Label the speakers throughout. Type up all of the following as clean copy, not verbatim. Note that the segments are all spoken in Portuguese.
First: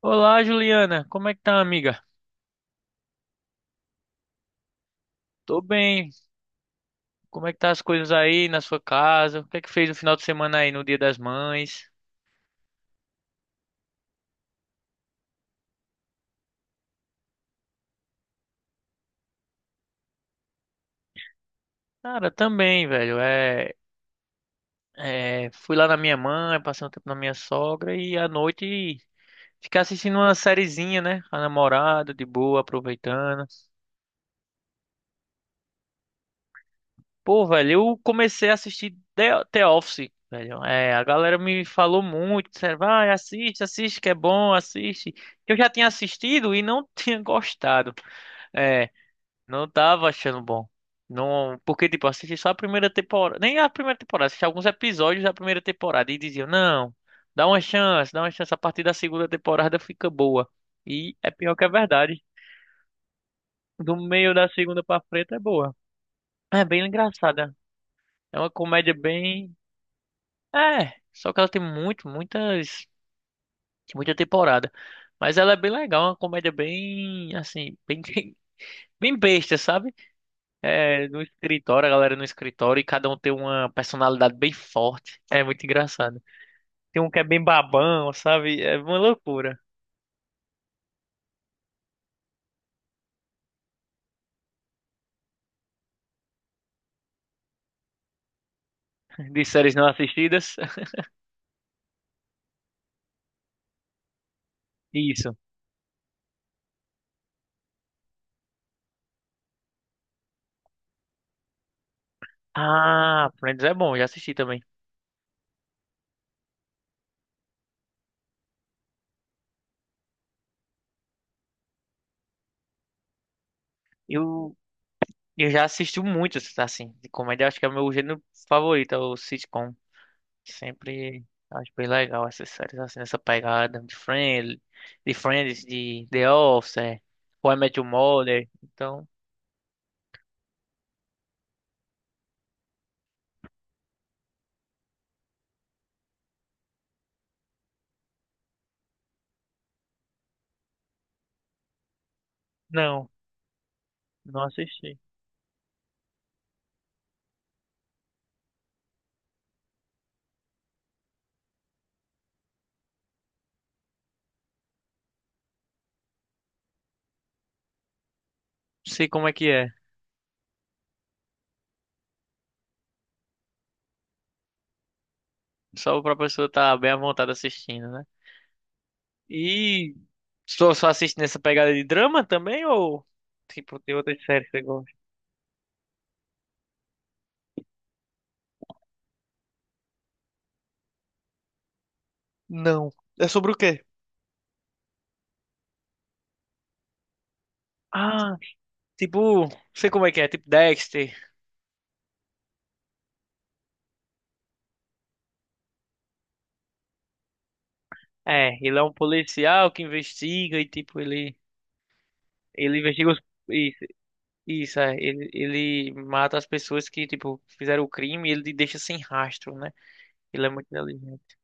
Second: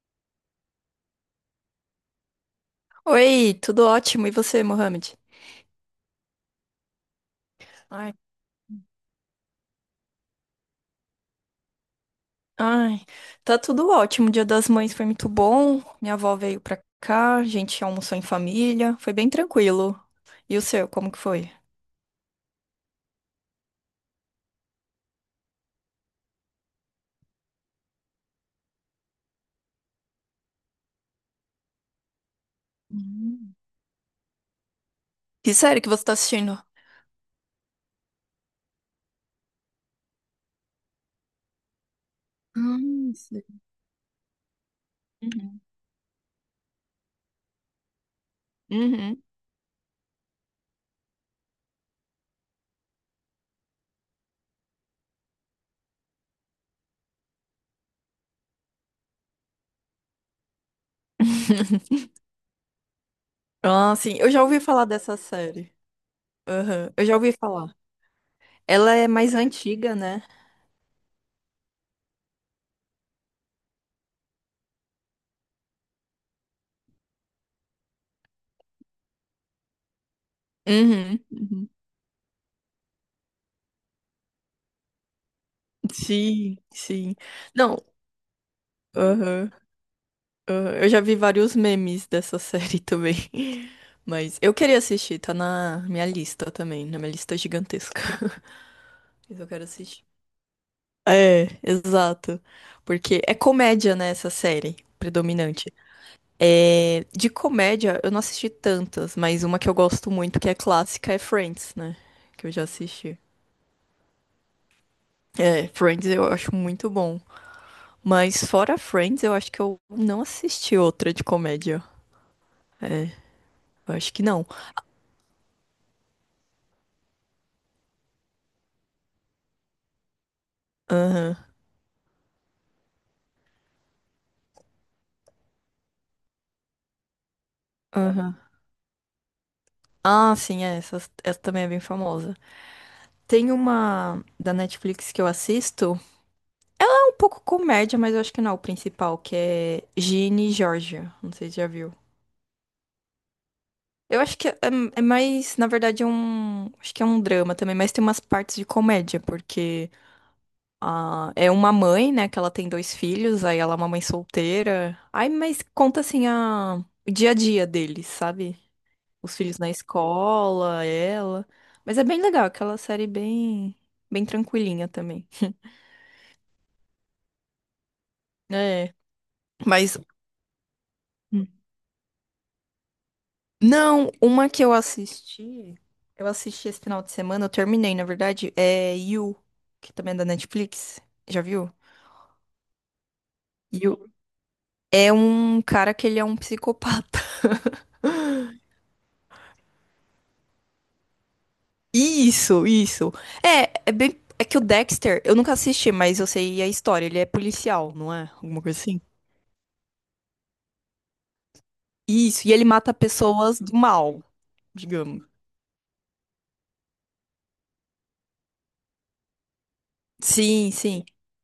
Speaker 1: Olá, Juliana. Como é que tá, amiga?
Speaker 2: Oi, tudo ótimo. E você, Mohamed?
Speaker 1: Tô bem. Como é que tá as coisas
Speaker 2: Ai,
Speaker 1: aí na sua casa? O que é que fez no final de semana aí no Dia das Mães?
Speaker 2: ai, tá tudo ótimo. O Dia das Mães foi muito bom. Minha avó veio pra cá, a gente almoçou em família. Foi bem tranquilo. E o seu, como que foi?
Speaker 1: Cara, também, velho. Fui lá na minha mãe, passei um tempo na minha sogra e à noite ficar assistindo uma sériezinha, né? Com a namorada, de boa, aproveitando.
Speaker 2: Hum. Que série que você tá assistindo?
Speaker 1: Pô, velho, eu comecei a assistir The Office, velho. A galera me falou muito, disseram, vai,
Speaker 2: Ah, sei.
Speaker 1: assiste, assiste, que é bom, assiste. Eu
Speaker 2: Uhum.
Speaker 1: já tinha assistido e não tinha gostado. É,
Speaker 2: Uhum.
Speaker 1: Não tava achando bom. Não, porque tipo, eu assisti só a primeira temporada, nem a primeira temporada, assisti alguns episódios da primeira temporada e diziam: "Não, dá uma chance, a partir da segunda temporada fica boa". E é pior que a verdade.
Speaker 2: Ah,
Speaker 1: Do
Speaker 2: sim, eu
Speaker 1: meio
Speaker 2: já
Speaker 1: da
Speaker 2: ouvi
Speaker 1: segunda
Speaker 2: falar
Speaker 1: pra
Speaker 2: dessa
Speaker 1: frente é
Speaker 2: série.
Speaker 1: boa. É bem
Speaker 2: Aham, eu já ouvi
Speaker 1: engraçada.
Speaker 2: falar.
Speaker 1: É uma comédia
Speaker 2: Ela é mais
Speaker 1: bem,
Speaker 2: antiga, né?
Speaker 1: é, só que ela tem muitas, muita temporada. Mas ela é bem legal, é uma comédia bem assim, bem bem besta, sabe? É,
Speaker 2: Uhum.
Speaker 1: no
Speaker 2: Uhum.
Speaker 1: escritório, a galera no escritório e cada um tem uma personalidade bem forte. É muito engraçado.
Speaker 2: Sim,
Speaker 1: Tem um
Speaker 2: sim.
Speaker 1: que é bem
Speaker 2: Não.
Speaker 1: babão, sabe? É uma
Speaker 2: Aham.
Speaker 1: loucura.
Speaker 2: Ah, eu já vi vários memes dessa série também. Mas eu queria assistir, tá na minha lista também, na minha lista gigantesca. Mas
Speaker 1: De
Speaker 2: eu quero
Speaker 1: séries não
Speaker 2: assistir.
Speaker 1: assistidas.
Speaker 2: É, exato. Porque é comédia, né, essa série,
Speaker 1: Isso.
Speaker 2: predominante. É, de comédia, eu não assisti tantas, mas uma que eu gosto muito, que é clássica, é Friends, né? Que eu já assisti.
Speaker 1: Ah, Friends é bom, já assisti também.
Speaker 2: É, Friends eu acho muito bom. Mas fora Friends, eu acho que eu não assisti outra de comédia. É, eu acho que não.
Speaker 1: Eu, eu já assisti muitos, assim, de comédia. Acho que é o meu gênero favorito, é o sitcom. Sempre
Speaker 2: Aham,
Speaker 1: acho bem legal essas séries, assim, nessa pegada de Friends, de Friends, de The Office, How I Met Your
Speaker 2: aham.
Speaker 1: Mother. Então,
Speaker 2: Ah, sim, é, essa também é bem famosa. Tem uma da Netflix que eu assisto, é um pouco comédia, mas eu acho que não é o principal, que é Ginny e Georgia. Não sei se já viu.
Speaker 1: não,
Speaker 2: Eu acho
Speaker 1: não
Speaker 2: que é,
Speaker 1: assisti.
Speaker 2: é mais, na verdade, é um. Acho que é um drama também, mas tem umas partes de comédia, porque ah, é uma mãe, né, que ela tem dois filhos, aí ela é uma mãe solteira. Ai, mas conta assim o dia a dia deles, sabe?
Speaker 1: Sei como é
Speaker 2: Os
Speaker 1: que
Speaker 2: filhos na
Speaker 1: é.
Speaker 2: escola, ela. Mas é bem legal, aquela série bem, bem tranquilinha também.
Speaker 1: Só pra pessoa estar bem à vontade assistindo, né?
Speaker 2: É.
Speaker 1: E
Speaker 2: Mas,
Speaker 1: só assiste nessa
Speaker 2: Hum.
Speaker 1: pegada de drama também ou tipo tem
Speaker 2: não,
Speaker 1: outras séries
Speaker 2: uma
Speaker 1: que você
Speaker 2: que
Speaker 1: gosta?
Speaker 2: eu assisti esse final de semana, eu terminei, na verdade, é You, que também é da Netflix. Já viu?
Speaker 1: Não. É sobre o quê?
Speaker 2: You é um cara que ele é um psicopata.
Speaker 1: Ah, tipo, sei como é que é, tipo Dexter.
Speaker 2: Isso, isso. É bem. É que o Dexter, eu nunca assisti, mas eu sei a história. Ele é policial, não é?
Speaker 1: É,
Speaker 2: Alguma
Speaker 1: ele
Speaker 2: coisa
Speaker 1: é um
Speaker 2: assim.
Speaker 1: policial que investiga e tipo ele
Speaker 2: Isso, e ele
Speaker 1: ele
Speaker 2: mata
Speaker 1: investiga os
Speaker 2: pessoas do
Speaker 1: isso,
Speaker 2: mal,
Speaker 1: isso é,
Speaker 2: digamos.
Speaker 1: ele, ele mata as pessoas que tipo fizeram o crime e ele deixa sem rastro, né? Ele é muito
Speaker 2: Sim, sim.
Speaker 1: inteligente.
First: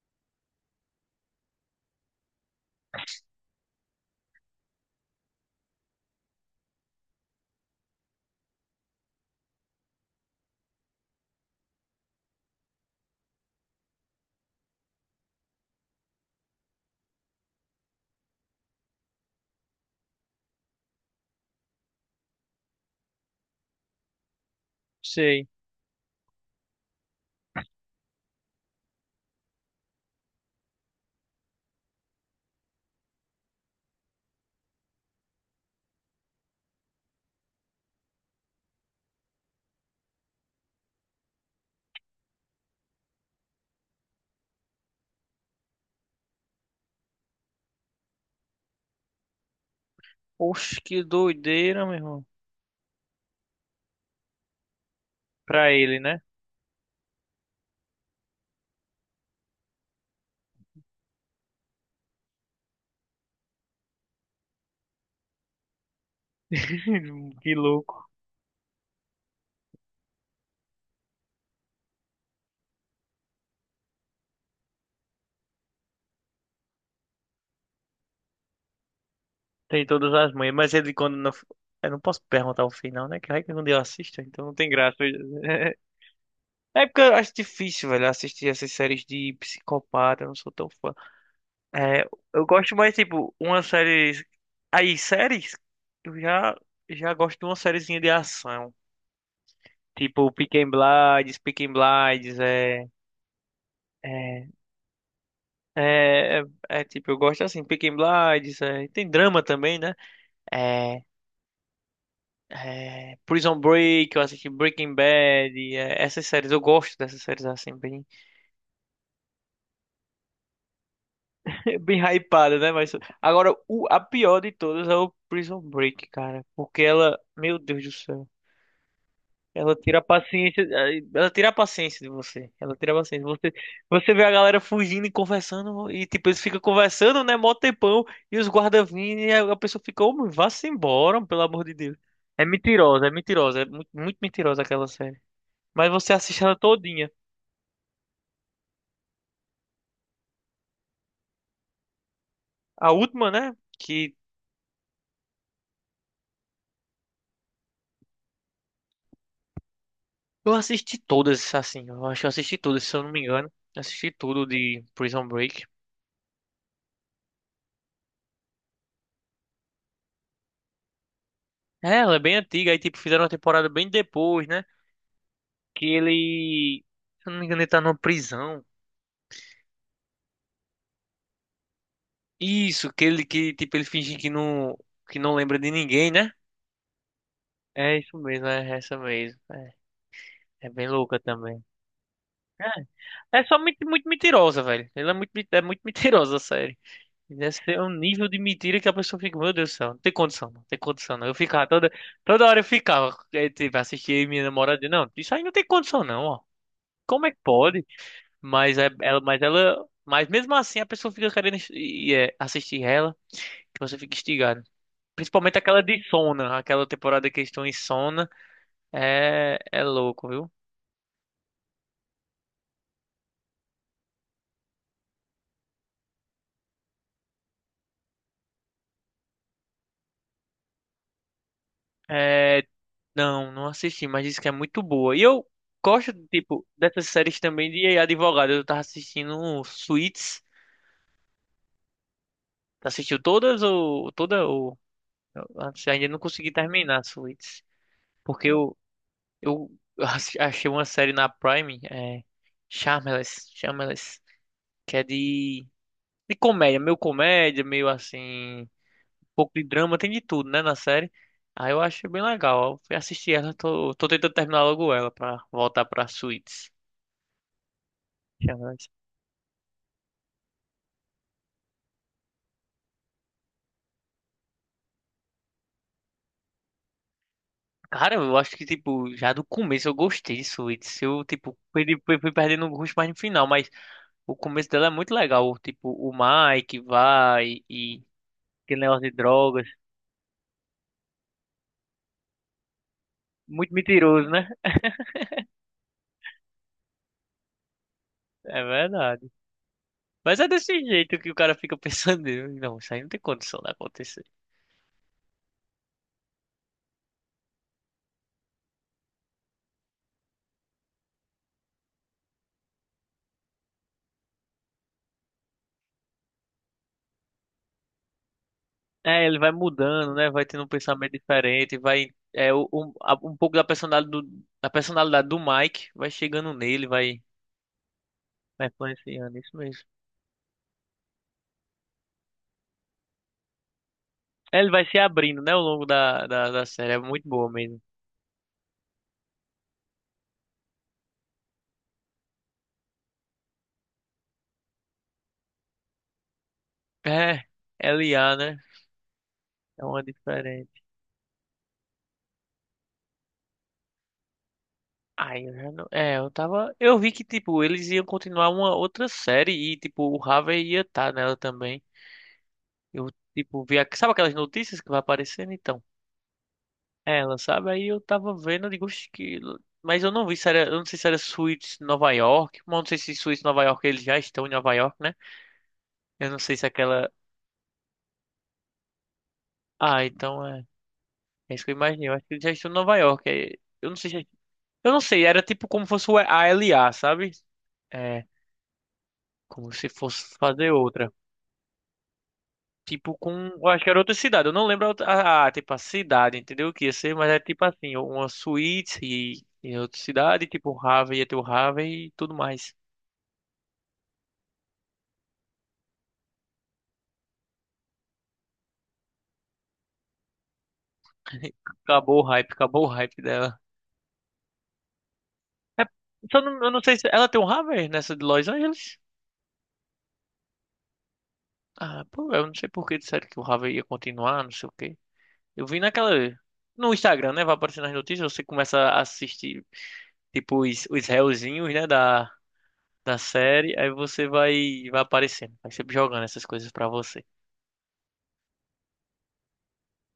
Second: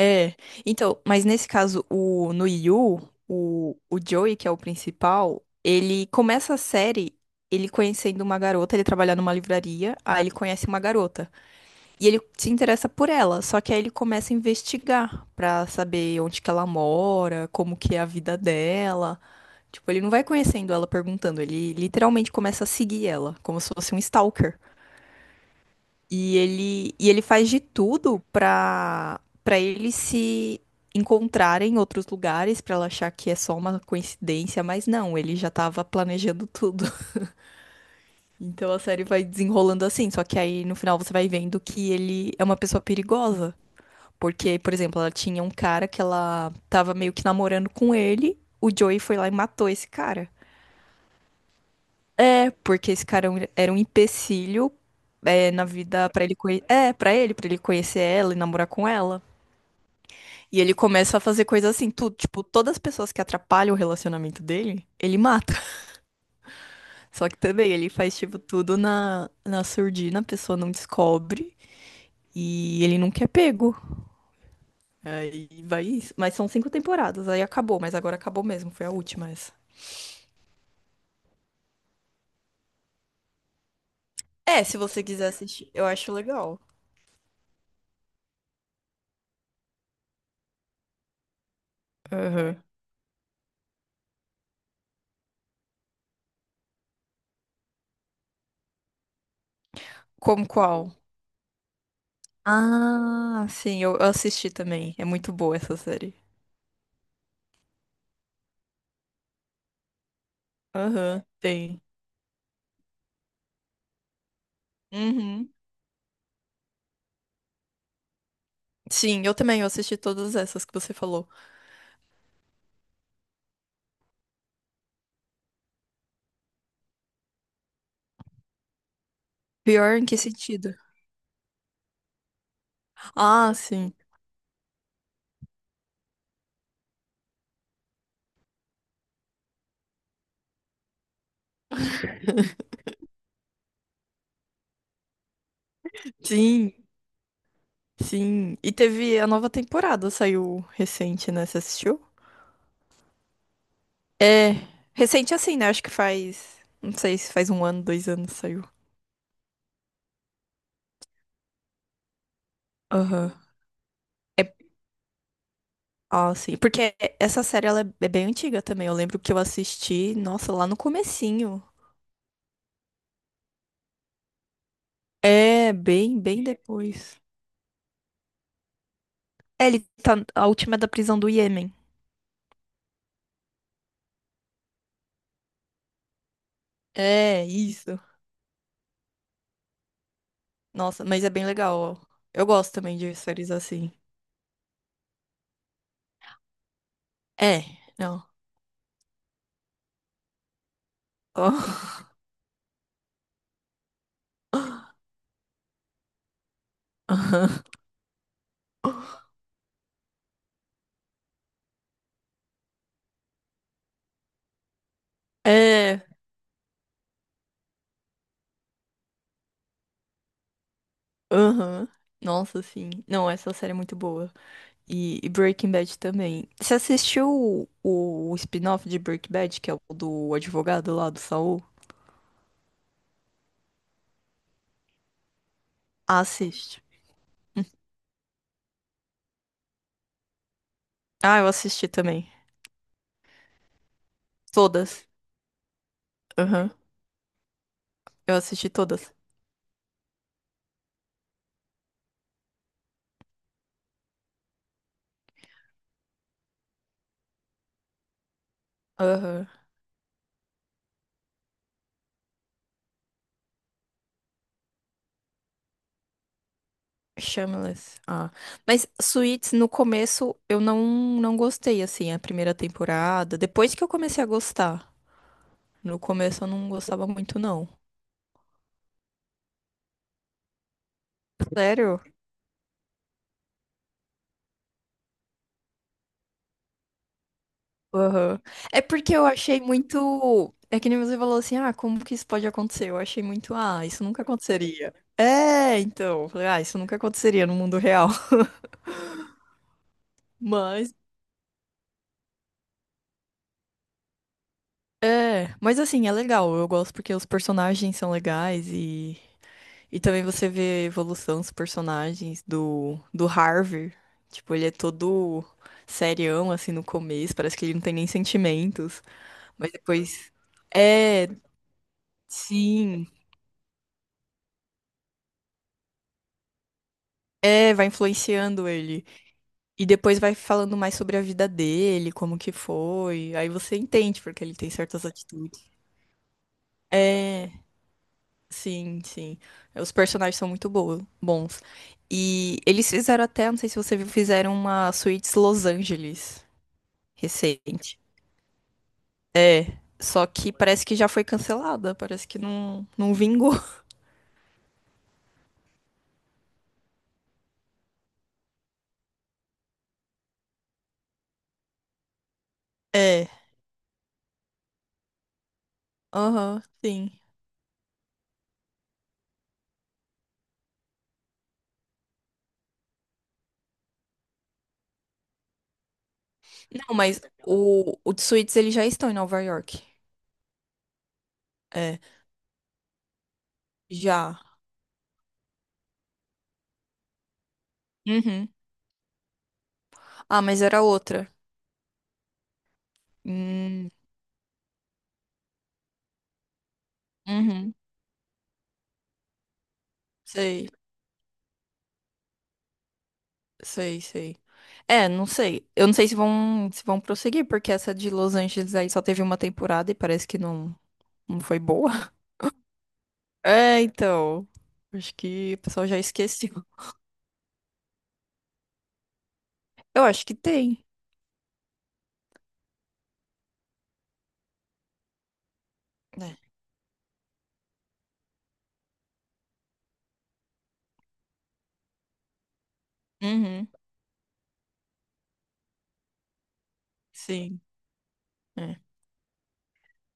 Speaker 2: É. Então, mas nesse caso, no Yu, o Joey, que é o principal, ele começa a série ele conhecendo uma garota, ele trabalha numa livraria, aí ele conhece uma garota. E ele se interessa por ela, só que aí ele começa a investigar pra saber onde que ela mora, como que é a vida dela. Tipo, ele não vai conhecendo ela perguntando, ele literalmente começa a seguir ela, como se fosse um stalker.
Speaker 1: Sei.
Speaker 2: E ele faz de tudo pra para eles se encontrarem em outros lugares, pra ela achar que é só uma coincidência, mas não, ele já tava planejando tudo. Então a série vai desenrolando assim, só que aí no final você vai vendo que ele é uma pessoa perigosa. Porque, por exemplo, ela tinha um cara que ela tava meio que namorando com ele, o Joey foi lá e matou esse cara.
Speaker 1: Oxe, que doideira, meu irmão.
Speaker 2: É, porque esse cara era um empecilho é, na
Speaker 1: Pra ele,
Speaker 2: vida
Speaker 1: né?
Speaker 2: é, para ele conhecer ela e namorar com ela. E ele começa a fazer coisas assim, tudo, tipo, todas as pessoas que atrapalham o relacionamento dele, ele mata. Só que
Speaker 1: Que
Speaker 2: também ele
Speaker 1: louco.
Speaker 2: faz, tipo, tudo na surdina, a pessoa não descobre e ele nunca é pego. Aí vai isso. Mas são cinco temporadas, aí acabou, mas agora acabou mesmo, foi a última essa.
Speaker 1: Tem todas as manhas, mas ele quando não. Eu não posso perguntar o final, né? Que vai que quando eu assisto, então não
Speaker 2: É,
Speaker 1: tem
Speaker 2: se
Speaker 1: graça.
Speaker 2: você quiser assistir, eu acho legal.
Speaker 1: É porque eu acho difícil, velho, assistir essas séries de psicopata, eu não sou tão fã. É, eu
Speaker 2: Aham.
Speaker 1: gosto mais, tipo, uma série. Aí, séries, eu já, já gosto de uma sériezinha de ação. Tipo,
Speaker 2: Como qual?
Speaker 1: Peaky Blinders,
Speaker 2: Ah, sim, eu
Speaker 1: é,
Speaker 2: assisti também. É muito boa essa série.
Speaker 1: é, é, tipo, eu gosto assim, Peaky Blinders, é, tem drama também, né? É,
Speaker 2: Aham, tem.
Speaker 1: Prison Break, eu assisti Breaking
Speaker 2: Uhum.
Speaker 1: Bad, é, essas séries, eu gosto dessas séries assim, bem,
Speaker 2: Sim, eu também, eu assisti todas essas que você falou.
Speaker 1: bem hypadas, né? Mas agora, a pior de todas é o Prison Break, cara, porque ela, meu Deus do céu, ela
Speaker 2: Pior
Speaker 1: tira a
Speaker 2: em que
Speaker 1: paciência,
Speaker 2: sentido?
Speaker 1: ela tira a paciência de você, ela tira a paciência.
Speaker 2: Ah, sim.
Speaker 1: Você vê a galera fugindo e conversando, e tipo, eles ficam conversando, né, mó tempão, e os guardas vindo, e a pessoa fica, ô, vá-se embora, pelo amor de Deus. É mentirosa, é mentirosa, é muito, muito mentirosa aquela série. Mas você assiste ela
Speaker 2: Sim,
Speaker 1: todinha.
Speaker 2: sim. E teve a nova temporada, saiu recente, né? Você assistiu?
Speaker 1: A última, né? Que
Speaker 2: É, recente assim, né? Acho que faz. Não sei se faz 1 ano, 2 anos saiu.
Speaker 1: Eu assisti todas, assim. Eu acho que eu assisti todas, se eu não me
Speaker 2: Aham.
Speaker 1: engano. Assisti tudo
Speaker 2: É,
Speaker 1: de Prison Break.
Speaker 2: ah, sim. Porque essa série ela é bem antiga também. Eu lembro que eu assisti, nossa, lá no comecinho.
Speaker 1: É, ela é bem antiga. Aí, tipo, fizeram uma temporada bem depois, né?
Speaker 2: É,
Speaker 1: Que
Speaker 2: bem, bem
Speaker 1: ele.
Speaker 2: depois.
Speaker 1: Se eu não me engano, ele tá numa prisão.
Speaker 2: É, ele tá. A última é da prisão do Iêmen.
Speaker 1: Isso, que ele finge que não lembra de ninguém, né?
Speaker 2: É,
Speaker 1: É
Speaker 2: isso.
Speaker 1: isso mesmo, é essa mesmo. É bem
Speaker 2: Nossa,
Speaker 1: louca
Speaker 2: mas é bem
Speaker 1: também.
Speaker 2: legal. Eu gosto também de
Speaker 1: É, É
Speaker 2: séries
Speaker 1: só muito,
Speaker 2: assim.
Speaker 1: muito mentirosa, velho. Ela é muito mentirosa, a série. Deve
Speaker 2: É,
Speaker 1: ser um
Speaker 2: não.
Speaker 1: nível de mentira que a pessoa fica, meu Deus do céu, não tem condição, não tem condição, não. Toda hora eu ficava, tipo, assistia minha namorada, dizia,
Speaker 2: Ah.
Speaker 1: não, isso aí não tem condição, não, ó. Como é que
Speaker 2: Aham.
Speaker 1: pode? Mas mesmo assim a pessoa fica querendo assistir ela, que você fica instigado. Principalmente aquela
Speaker 2: É,
Speaker 1: de Sona, aquela temporada que eles estão em Sona, é louco, viu?
Speaker 2: aham. Nossa, sim. Não, essa série é muito boa. E Breaking Bad também. Você assistiu o spin-off de Breaking Bad, que é o do advogado lá do Saul?
Speaker 1: É, não, não assisti, mas disse que é muito boa. E eu gosto, tipo,
Speaker 2: Assiste.
Speaker 1: dessas séries também de advogado. Eu tava assistindo um Suits.
Speaker 2: Ah, eu assisti também.
Speaker 1: Assistiu todas ou toda ou
Speaker 2: Todas.
Speaker 1: eu ainda não consegui
Speaker 2: Aham.
Speaker 1: terminar Suits,
Speaker 2: Eu
Speaker 1: porque
Speaker 2: assisti
Speaker 1: eu
Speaker 2: todas.
Speaker 1: eu achei uma série na Prime, é Shameless, que é de comédia, meio assim, um
Speaker 2: Aham.
Speaker 1: pouco de drama, tem de tudo, né, na série. Aí eu achei bem legal. Eu fui assistir ela, tô tentando terminar logo ela pra voltar pra Suits.
Speaker 2: Shameless. Ah.
Speaker 1: Shameless.
Speaker 2: Mas Suits, no começo, eu não gostei, assim, a primeira temporada. Depois que eu comecei a gostar. No começo eu não gostava muito, não.
Speaker 1: Cara, eu acho que tipo, já do começo eu gostei de Suits. Eu tipo,
Speaker 2: Sério?
Speaker 1: fui perdendo o gosto mais no final, mas o começo dela é muito legal. Tipo, o Mike vai e
Speaker 2: Aham. É
Speaker 1: aquele negócio
Speaker 2: porque
Speaker 1: de
Speaker 2: eu achei
Speaker 1: drogas.
Speaker 2: muito. É que nem você falou assim, ah, como que isso pode acontecer? Eu achei muito,
Speaker 1: Muito
Speaker 2: ah, isso nunca
Speaker 1: mentiroso, né?
Speaker 2: aconteceria. É, então. Falei, ah, isso nunca aconteceria no mundo real.
Speaker 1: É verdade. Mas é desse
Speaker 2: Mas.
Speaker 1: jeito que o cara fica pensando. Não, isso aí não tem condição de acontecer.
Speaker 2: É, mas assim, é legal. Eu gosto porque os personagens são legais e. E também você vê a evolução dos personagens do Harvey. Tipo, ele é todo serião, assim, no começo. Parece que ele não tem nem sentimentos.
Speaker 1: É, ele vai
Speaker 2: Mas
Speaker 1: mudando, né?
Speaker 2: depois.
Speaker 1: Vai tendo um pensamento
Speaker 2: É,
Speaker 1: diferente. Vai.
Speaker 2: sim.
Speaker 1: Um pouco da personalidade do Mike vai chegando nele,
Speaker 2: É, vai
Speaker 1: vai
Speaker 2: influenciando ele.
Speaker 1: influenciando. Isso mesmo.
Speaker 2: E depois vai falando mais sobre a vida dele, como que foi. Aí você entende porque ele
Speaker 1: É, ele
Speaker 2: tem
Speaker 1: vai se
Speaker 2: certas
Speaker 1: abrindo, né? Ao
Speaker 2: atitudes.
Speaker 1: longo da série. É muito boa
Speaker 2: É,
Speaker 1: mesmo.
Speaker 2: sim, sim. Os personagens são muito bons. E eles fizeram até, não sei se você viu, fizeram uma Suítes Los Angeles
Speaker 1: É,
Speaker 2: recente.
Speaker 1: LA, né?
Speaker 2: É,
Speaker 1: É uma
Speaker 2: só que
Speaker 1: diferente.
Speaker 2: parece que já foi cancelada, parece que não, não vingou.
Speaker 1: Ai, eu já não... É, eu tava. Eu vi que, tipo, eles iam continuar uma outra série e, tipo, o Harvey ia estar nela também. Eu,
Speaker 2: É,
Speaker 1: Vi. Sabe aquelas notícias que vai aparecendo? Então,
Speaker 2: aham, sim.
Speaker 1: ela, sabe? Aí eu tava vendo, eu digo, "Oxe, que. Mas eu não vi se era. Eu não sei se era Suits Nova York. Mas eu não sei se Suits Nova York eles já estão em Nova York, né? Eu não sei se
Speaker 2: Não,
Speaker 1: aquela.
Speaker 2: mas o de Suítes eles já estão em Nova York.
Speaker 1: Ah, então é. É isso que eu
Speaker 2: É,
Speaker 1: imaginei. Eu acho que eles já estão em Nova York. É, Eu não sei se.
Speaker 2: já.
Speaker 1: Eu não sei, era tipo como fosse a LA, sabe? É,
Speaker 2: Uhum.
Speaker 1: Como se fosse
Speaker 2: Ah, mas
Speaker 1: fazer
Speaker 2: era
Speaker 1: outra.
Speaker 2: outra.
Speaker 1: Tipo, com. Eu acho que
Speaker 2: Hum,
Speaker 1: era outra cidade. Eu não lembro a, outra- a, tipo, a cidade, entendeu? O que ia ser, mas é tipo
Speaker 2: uhum,
Speaker 1: assim, uma suíte e outra cidade,
Speaker 2: sei,
Speaker 1: tipo, o Harvey e tudo mais.
Speaker 2: sei, sei. É, não sei. Eu não sei se vão prosseguir, porque essa de Los Angeles aí só teve uma temporada e parece que não, não foi boa.
Speaker 1: Acabou o hype dela.
Speaker 2: É, então. Acho que o
Speaker 1: É,
Speaker 2: pessoal já
Speaker 1: só
Speaker 2: esqueceu.
Speaker 1: não- Eu não sei se ela tem um Harvey nessa de Los Angeles.
Speaker 2: Eu acho que tem.
Speaker 1: Ah, pô, eu não sei por que disseram que o Harvey ia continuar, não sei o quê. Eu vi naquela.
Speaker 2: Né?
Speaker 1: No Instagram, né? Vai aparecer nas notícias, você começa a assistir, tipo, os réuzinhos, né? Da
Speaker 2: Uhum,
Speaker 1: série, aí você vai aparecendo, vai sempre jogando essas coisas pra você.
Speaker 2: sim. É.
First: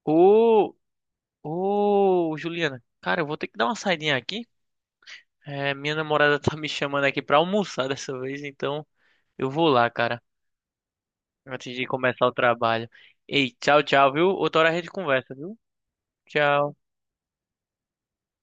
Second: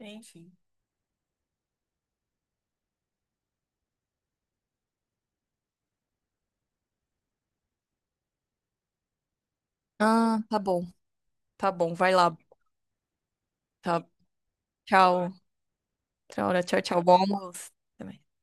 Speaker 2: Enfim.
Speaker 1: Ô, ô, Juliana, cara, eu vou ter que dar uma saidinha aqui. É, minha namorada tá me chamando aqui pra almoçar dessa vez, então eu vou lá, cara,
Speaker 2: Ah, tá bom. Tá
Speaker 1: antes de
Speaker 2: bom, vai
Speaker 1: começar o
Speaker 2: lá.
Speaker 1: trabalho. Ei, tchau,
Speaker 2: Tá.
Speaker 1: tchau, viu? Outra hora a gente
Speaker 2: Tchau.
Speaker 1: conversa, viu?
Speaker 2: Tchau,
Speaker 1: Tchau.
Speaker 2: tchau, tchau. Bom almoço. Até mais.